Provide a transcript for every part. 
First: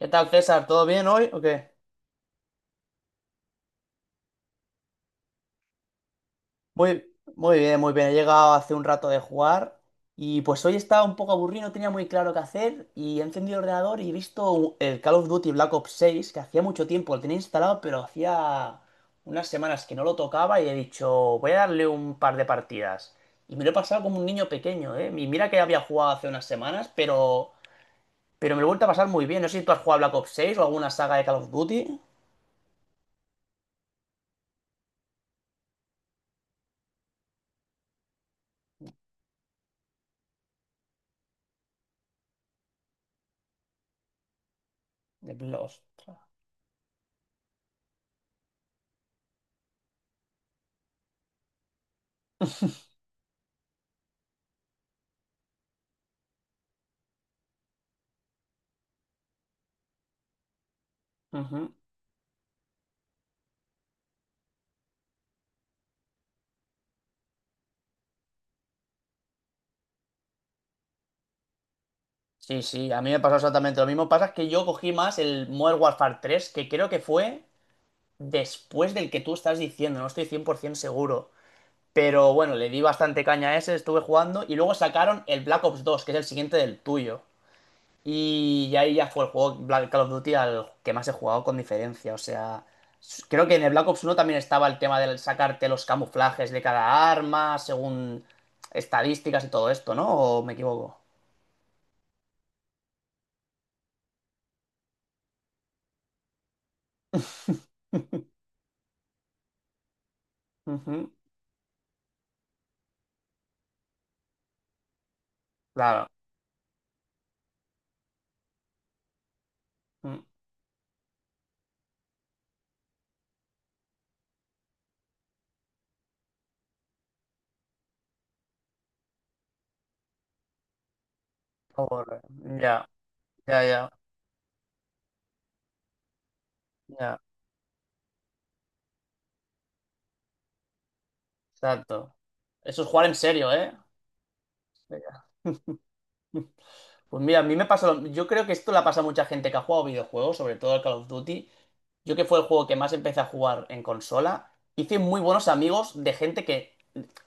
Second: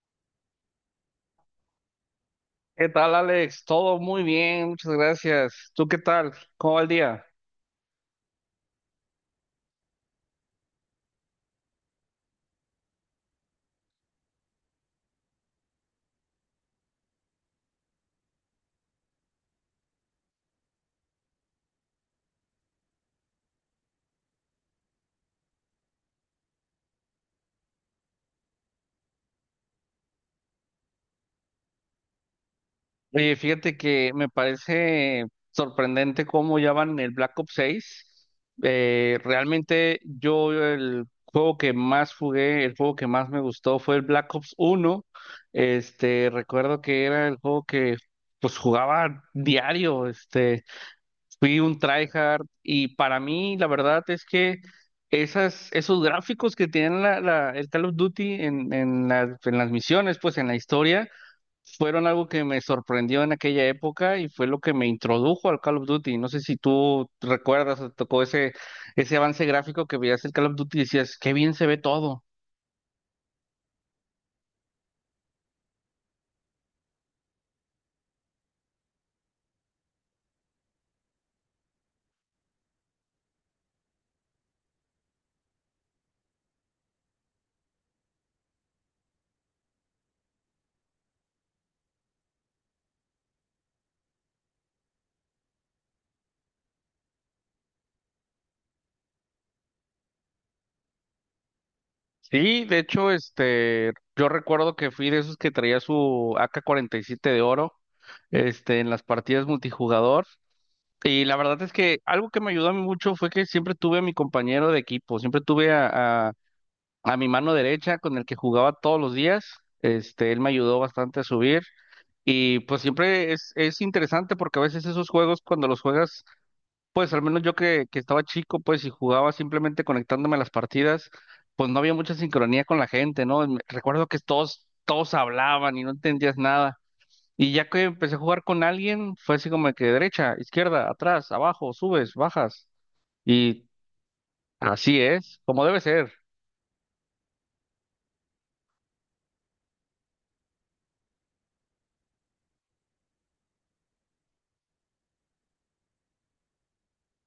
¿Qué tal, César? ¿Todo bien hoy o qué? ¿Qué tal, Alex? Todo muy bien, muchas gracias. ¿Tú qué tal? ¿Cómo va el Muy, día? muy bien, muy bien. He llegado hace un rato de jugar y pues hoy estaba un poco aburrido, no tenía muy claro qué hacer y he encendido el ordenador y he visto el Call of Duty Black Ops 6 que hacía mucho tiempo, lo tenía instalado, pero hacía unas semanas que no lo tocaba y he dicho, voy a darle un par de partidas. Y me lo he pasado como un niño pequeño, ¿eh? Y mira que había jugado hace unas semanas, pero me lo he vuelto a pasar muy bien. No sé si tú has jugado a Black Ops 6 o alguna saga de Call of Duty. Oye, fíjate que me parece sorprendente cómo ya van en el Black Ops 6. Realmente yo el juego que más jugué, el juego que más me gustó fue el Black Ops 1. De Black Ops. Recuerdo que era el juego que pues jugaba diario. Fui un tryhard y para mí la verdad es que esos gráficos que tienen el Call of Duty en en las misiones, pues en la historia, Ujú. fueron algo que me sorprendió en aquella época y fue lo que me introdujo al Call of Duty. No sé si tú recuerdas o te tocó ese avance gráfico que veías el Call of Duty y decías, qué bien se ve todo. Sí, sí, a mí me pasó exactamente lo mismo. Pasa que yo cogí más el Modern Warfare 3, que creo que fue después del que tú estás diciendo, no estoy 100% seguro. Pero bueno, le di bastante caña a ese, estuve jugando y luego sacaron el Black Ops 2, que es el siguiente del tuyo. Y ahí ya fue el juego Black Call of Duty al que más he jugado con diferencia. O sea, creo que en el Black Ops 1 también estaba el tema de sacarte los camuflajes de cada arma, según estadísticas y todo esto, ¿no? ¿O me equivoco? Sí, de hecho, yo recuerdo que fui de esos que traía su AK-47 de oro, en las partidas multijugador. Ujú. Y la verdad es que algo que me ayudó a mí mucho fue que siempre tuve a mi compañero de equipo, siempre tuve Claro. A mi mano derecha con el que jugaba todos los días. Mm. Él me ayudó bastante a subir y pues siempre es interesante porque a veces esos juegos cuando los juegas, pues al menos yo que estaba chico, pues y jugaba simplemente conectándome a las partidas, pues no había mucha Pobre. sincronía con Ya, la gente, ¿no? Ya, ya, Recuerdo que todos hablaban y no entendías nada. ya, Y ya que empecé a jugar con alguien, fue así como que derecha, izquierda, atrás, abajo, subes, exacto. bajas. Eso es jugar en serio, Y ¿eh? así Venga. es, como debe ser. Pues mira, a mí me pasa lo... Yo creo que esto la pasa a mucha gente que ha jugado videojuegos, sobre todo al Call of Duty. Yo que fue el juego que más empecé a jugar en consola, hice muy buenos amigos de gente que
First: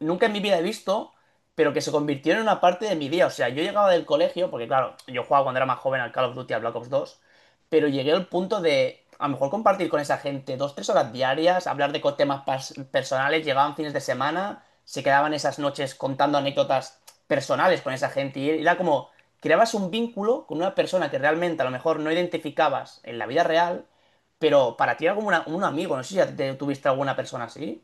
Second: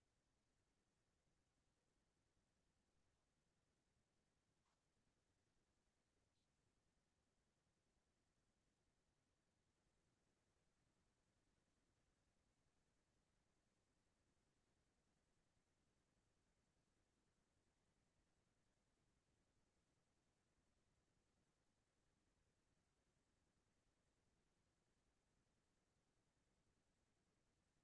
nunca en mi vida he visto, pero que se convirtieron en una parte de mi día. O sea, yo llegaba del colegio, porque claro, yo jugaba cuando era más joven al Call of Duty, al Black Ops 2, pero llegué al punto de a lo mejor compartir con esa gente dos, tres horas diarias, hablar de temas personales, llegaban fines de semana, se quedaban esas noches contando anécdotas personales con esa gente y era como creabas un vínculo con una persona que realmente a lo mejor no identificabas en la vida real, pero para ti era como un amigo, no sé si ya tuviste alguna persona así.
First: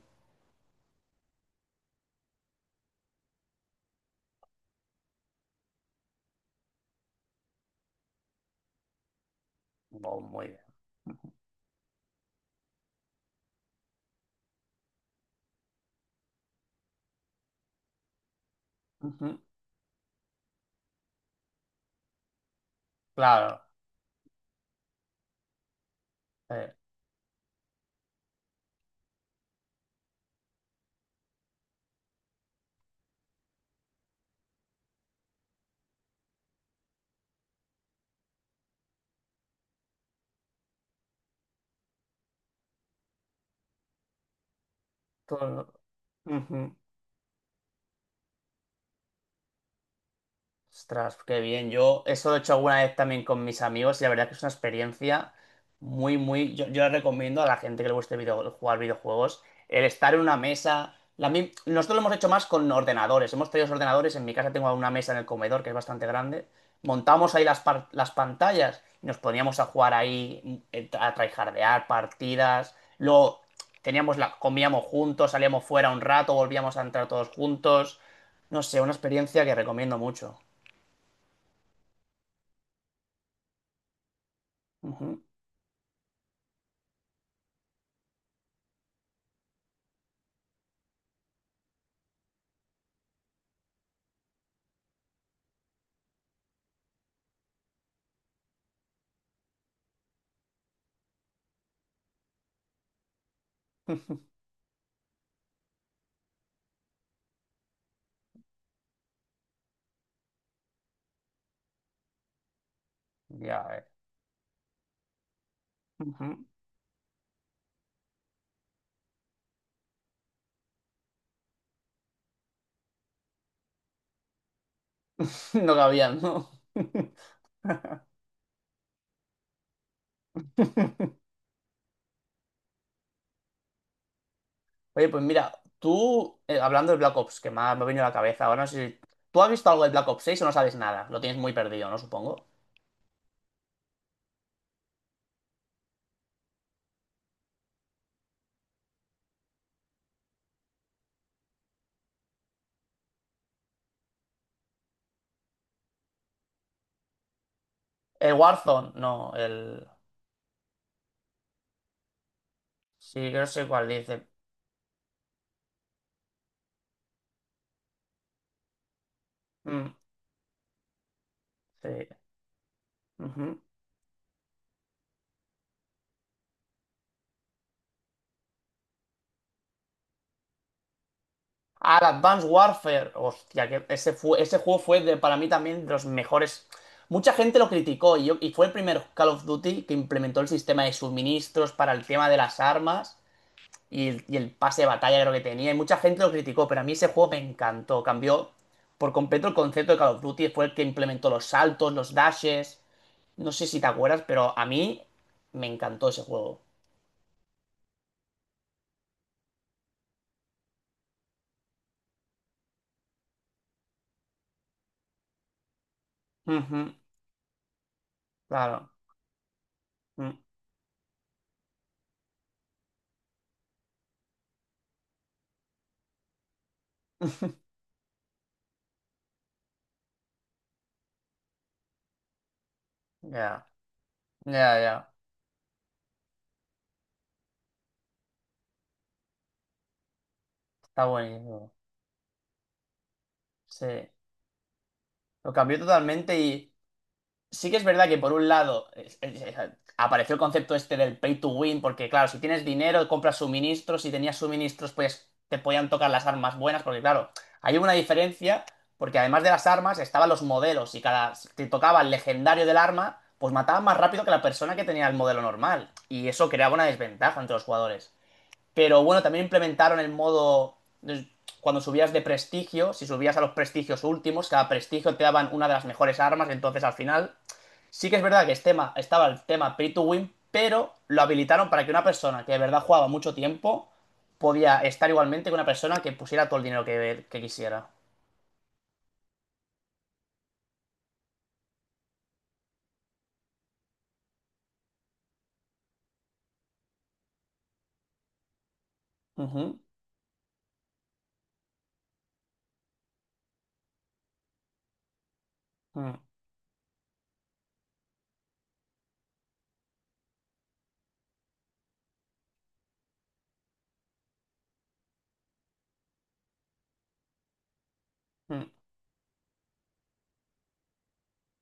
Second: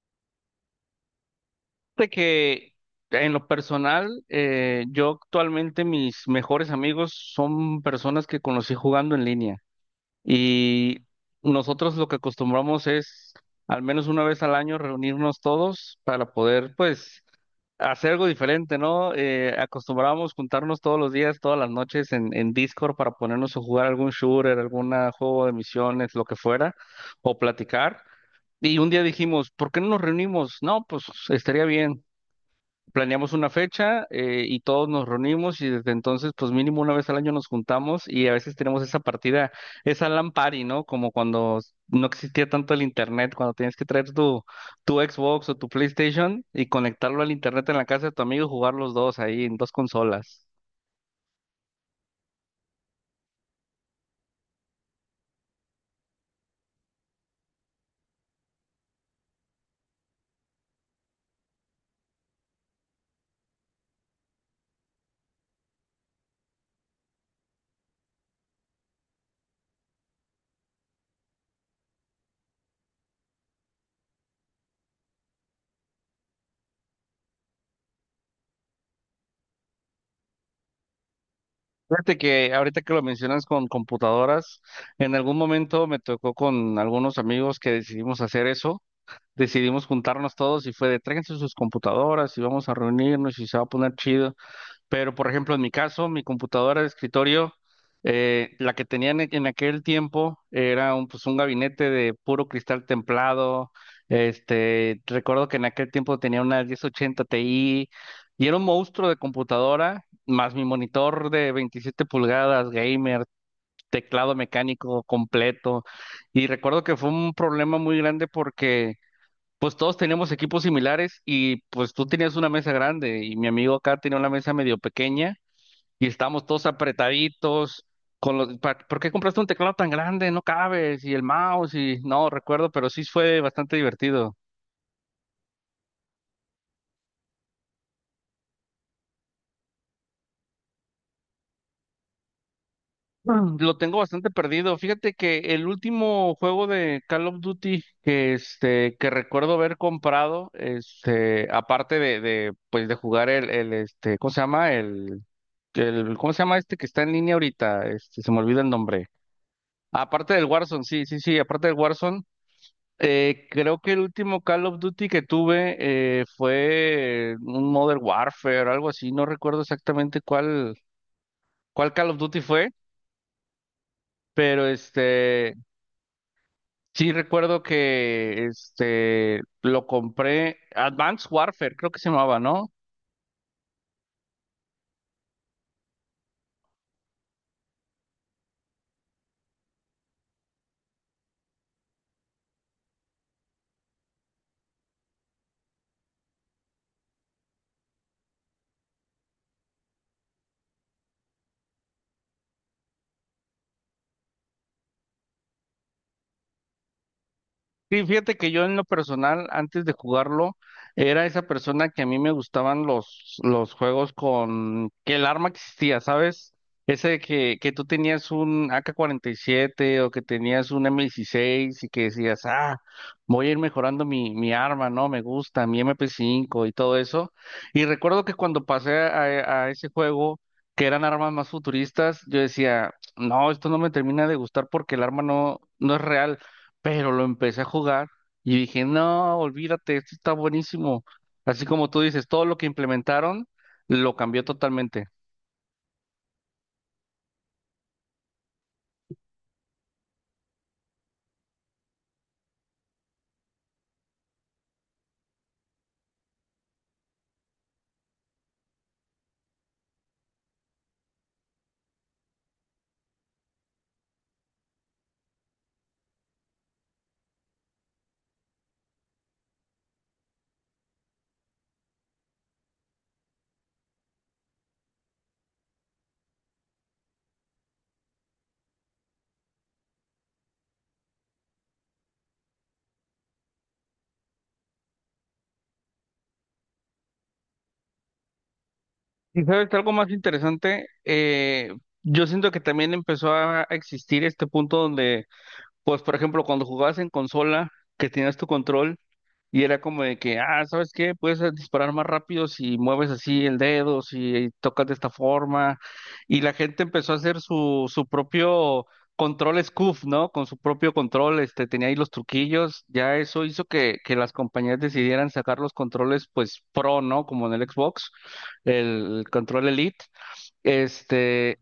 De que en lo personal, yo actualmente mis mejores amigos son personas que conocí jugando en línea. Muy bien. Y nosotros lo que acostumbramos es al menos una vez al año reunirnos todos para poder, pues, hacer algo diferente, ¿no? Ujú. Acostumbrábamos juntarnos todos los días, todas las noches en Discord para ponernos a Claro. jugar algún shooter, algún juego de misiones, lo que eh, fuera, o platicar. Y un día dijimos, ¿por qué no nos reunimos? No, pues estaría bien, planeamos una fecha, y todos nos reunimos y desde entonces pues mínimo una vez al año nos juntamos y a veces tenemos esa partida, esa LAN party, ¿no? Como cuando no existía tanto el internet, cuando tenías que traer tu Xbox o tu todo- PlayStation y Ujú. conectarlo al internet en la casa de tu amigo y jugar los dos ahí en dos consolas. Ostras, qué bien. Yo eso lo he hecho alguna vez también con mis amigos y la verdad que es una experiencia muy, muy. Yo la recomiendo a la gente que le guste jugar videojuegos, el estar en una mesa. Nosotros lo hemos hecho más con ordenadores. Hemos traído los ordenadores. En mi casa tengo una mesa en el comedor que es bastante grande. Montamos ahí las pantallas y nos poníamos a jugar ahí, a tryhardear partidas. Luego comíamos juntos, salíamos fuera un rato, volvíamos a entrar todos juntos. No sé, una experiencia que recomiendo mucho. Fíjate que ahorita que lo mencionas con computadoras, en Ujú. algún momento me tocó con algunos amigos que decidimos hacer eso, decidimos juntarnos todos y fue de tráiganse sus computadoras y vamos a reunirnos y se va a poner chido. Pero, por ejemplo, en mi caso, mi computadora de escritorio, la que tenían en aquel tiempo, era pues, un gabinete de puro cristal templado. Recuerdo que en aquel tiempo tenía una 1080 Ti y era un monstruo de computadora, más mi monitor de 27 pulgadas, gamer, Ya ves. teclado mecánico completo. Ujú. Y recuerdo que fue un problema muy grande porque pues todos teníamos equipos similares y pues tú tenías una mesa grande y mi amigo acá tenía una mesa medio pequeña No y cabían, estábamos ¿no? todos apretaditos con ¿por qué compraste un teclado tan grande? No cabes y el mouse y no recuerdo, pero sí fue bastante divertido. Oye, pues mira, tú, hablando de Black Ops, que me ha venido a la cabeza, ahora no sé si. ¿Tú has visto algo de Black Ops 6 o no sabes nada? Lo tienes muy perdido, ¿no? Supongo. Mm, lo tengo bastante perdido. Fíjate que el último juego de Call of Duty que recuerdo haber comprado, aparte de pues de jugar ¿cómo se llama? ¿Cómo se llama este que está en línea ahorita? El Se me olvida el Warzone, nombre. no, el. Aparte del Warzone, sí, sí, sí, aparte del Warzone, Sí, yo sé creo cuál que el dice. último Call of Duty que tuve, fue un Modern Warfare, algo así, no recuerdo Mm, exactamente cuál Call sí. of Duty fue. Ujú. Pero sí, recuerdo que este lo compré, Advanced Warfare, creo Ah, que el se llamaba, Advanced ¿no? Warfare. Hostia, que ese juego para mí también de los mejores. Mucha gente lo criticó y fue el primer Call of Duty que implementó el sistema de suministros para el tema de las armas. Y el pase de batalla creo que tenía. Y mucha gente lo criticó, pero a mí ese juego me encantó. Cambió por completo el concepto de Call of Duty. Fue el que implementó los saltos, los dashes. No sé si te acuerdas, pero a mí me encantó ese juego. Sí, fíjate que yo en lo personal, antes de jugarlo, era esa persona que a mí me gustaban los juegos con que el arma existía, ¿sabes? Ujú, Ese que tú tenías un claro. AK-47 o que Mm. tenías un M16 y que decías, ah, voy a ir mejorando mi arma, ¿no? Me gusta, mi MP5 y todo eso. Y recuerdo que cuando pasé a ese juego, que eran armas más futuristas, yo decía, no, Ya, esto no me termina de gustar ya, porque el ya. arma no es real. Pero lo empecé a jugar y dije, no, olvídate, esto está buenísimo. Está Así buenísimo. como tú dices, todo lo que implementaron Sí. lo cambió totalmente. Lo cambió totalmente. Y sí que es verdad que por un lado apareció el concepto este del pay to win, porque claro, si tienes dinero, compras suministros, si tenías suministros, pues te podían tocar las armas buenas, porque claro, hay una diferencia, porque además de las armas estaban los modelos, y cada si te tocaba el legendario del arma, pues mataba más rápido que la persona que tenía el modelo normal, y eso creaba una desventaja entre los jugadores. Pero bueno, también implementaron el modo, eh, cuando subías de prestigio, si subías a los prestigios últimos, cada prestigio te daban una de las mejores armas, entonces al final. Sí que es verdad que este tema, estaba el tema Pay to Win, pero lo habilitaron para que una persona que de verdad jugaba mucho tiempo podía estar igualmente que una persona que pusiera todo el dinero que quisiera. Y sabes, algo más interesante, yo siento que también empezó a existir este punto donde, pues, por ejemplo, cuando jugabas en consola, que tenías tu control. Y Ujú, era como de que, ah, ¿sabes qué? Puedes, disparar más rápido si mueves así el dedo, si tocas de esta forma. mm, Y la gente empezó a hacer su propio control scoof, ¿no? Con su propio control, tenía ahí los truquillos. Ya eso hizo que las compañías decidieran sacar los controles, pues, pro, ¿no? Como en el Xbox, mm. el control Elite. Este,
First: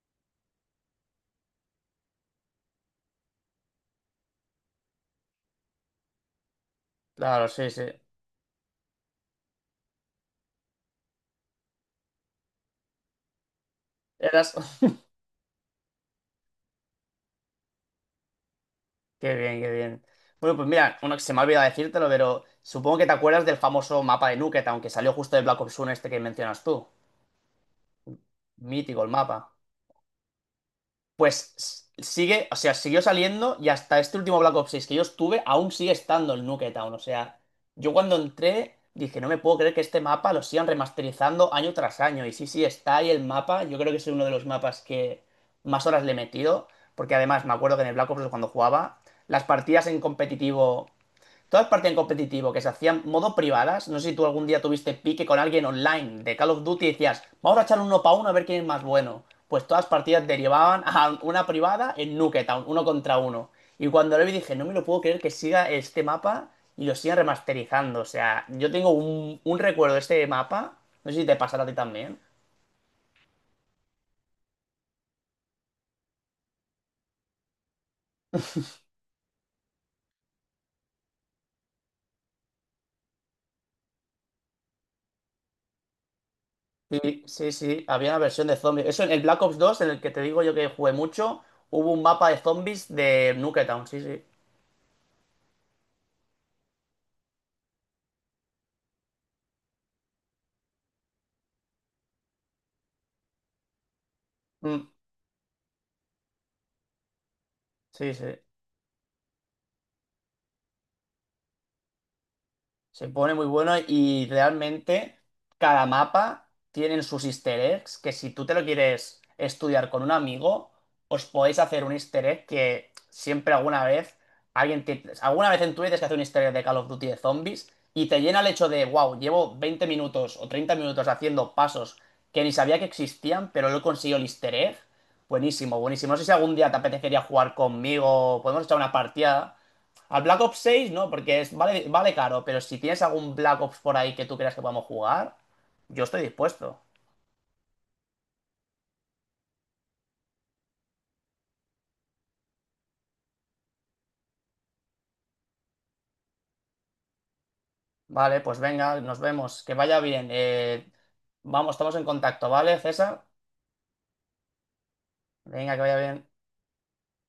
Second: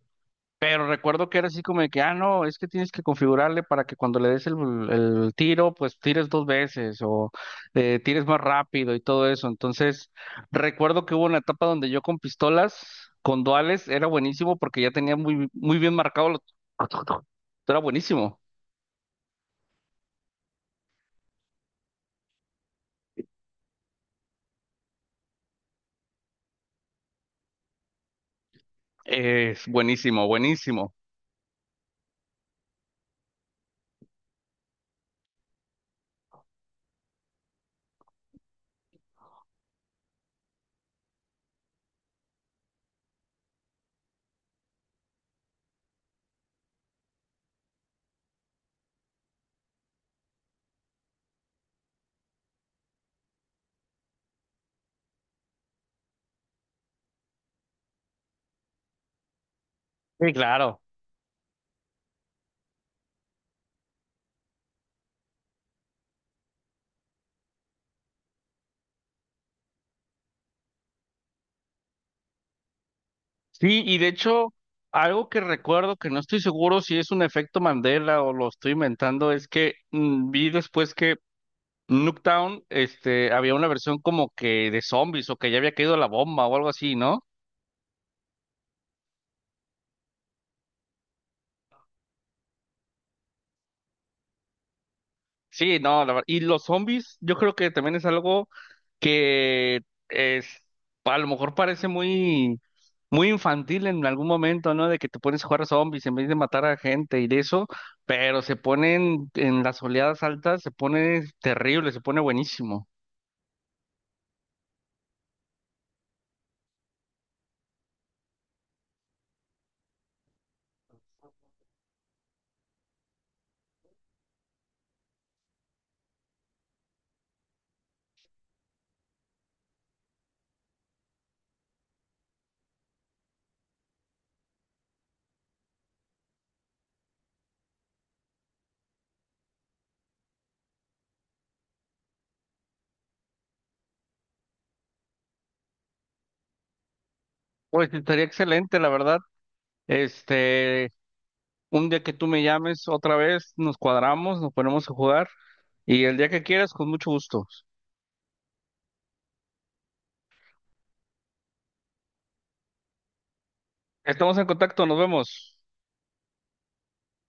Recuerdo que era así como de que, ah, no, es que tienes que configurarle para que cuando le des el tiro, pues tires dos veces o Claro, sí, sí. Tires más rápido y todo eso. Entonces, recuerdo que hubo una etapa donde yo con pistolas, con duales, era Eras. buenísimo porque ya tenía muy bien marcado los... Era buenísimo. Qué bien, qué bien. Bueno, pues mira, uno que se me ha olvidado decírtelo, pero supongo que te acuerdas del famoso mapa de Nuket, aunque salió justo de Black Ops 1 este que mencionas tú. Mítico el mapa. Es buenísimo, buenísimo. Pues sigue, o sea, siguió saliendo y hasta este último Black Ops 6 que yo estuve, aún sigue estando el Nuketown. O sea, yo cuando entré dije, no me puedo creer que este mapa lo sigan remasterizando año tras año. Y sí, sí, está ahí el mapa. Yo creo que es uno de los mapas que más horas le he metido. Porque además me acuerdo que en el Black Ops cuando jugaba, las partidas en competitivo. Todas partían competitivo, que se hacían modo privadas. No sé si tú algún día tuviste pique con alguien online de Call of Duty y decías, vamos a echar uno para uno a ver quién es más bueno. Pues todas partidas Sí, claro. derivaban a una privada en Nuketown, uno contra uno. Y cuando lo vi dije, no me lo puedo creer que siga este mapa y lo sigan remasterizando. O sea, yo tengo un recuerdo de este mapa, no sé si te pasará a ti también. Sí, y de hecho, algo que recuerdo que no estoy seguro si es un efecto Mandela o lo estoy inventando, es que vi después que Nuketown, había una versión como que de zombies o que ya había caído la bomba o algo así, Sí, ¿no? sí, sí, había una versión de zombies. Eso en el Black Ops 2 en el que te digo yo que jugué mucho, hubo un mapa de zombies de Nuketown, sí, sí. Sí, no, la ver- y los zombies, yo creo que también es algo que es, a lo mejor parece muy, muy infantil en algún momento, Mm, ¿no? De que te pones a jugar a zombies en vez de matar a gente y de eso, sí, sí. pero se ponen en las oleadas altas, se pone terrible, se pone buenísimo. Se pone muy bueno y realmente cada mapa tiene sus easter eggs que si tú te lo quieres estudiar con un amigo, os podéis hacer un easter egg que siempre alguna vez alguna vez en tu vida tienes que hacer un easter egg de Call of Duty de zombies y te llena el hecho de, wow, llevo 20 minutos o 30 minutos haciendo pasos que ni sabía que existían, pero no he conseguido el easter egg. Buenísimo, buenísimo. No sé si algún día te apetecería jugar conmigo, podemos echar una partida. Al Black Ops 6 no, porque es, vale, vale caro, pero si tienes algún Black Ops por ahí que tú creas que podamos jugar, yo estoy dispuesto. Pues estaría excelente, la verdad. Este, Un día que tú me llames otra vez, nos cuadramos, nos ponemos a jugar y el día que quieras, con mucho gusto. Vale, pues venga, nos vemos. Que vaya bien. Vamos, estamos en contacto, ¿vale, César? Estamos en contacto, nos vemos. Venga, que vaya bien.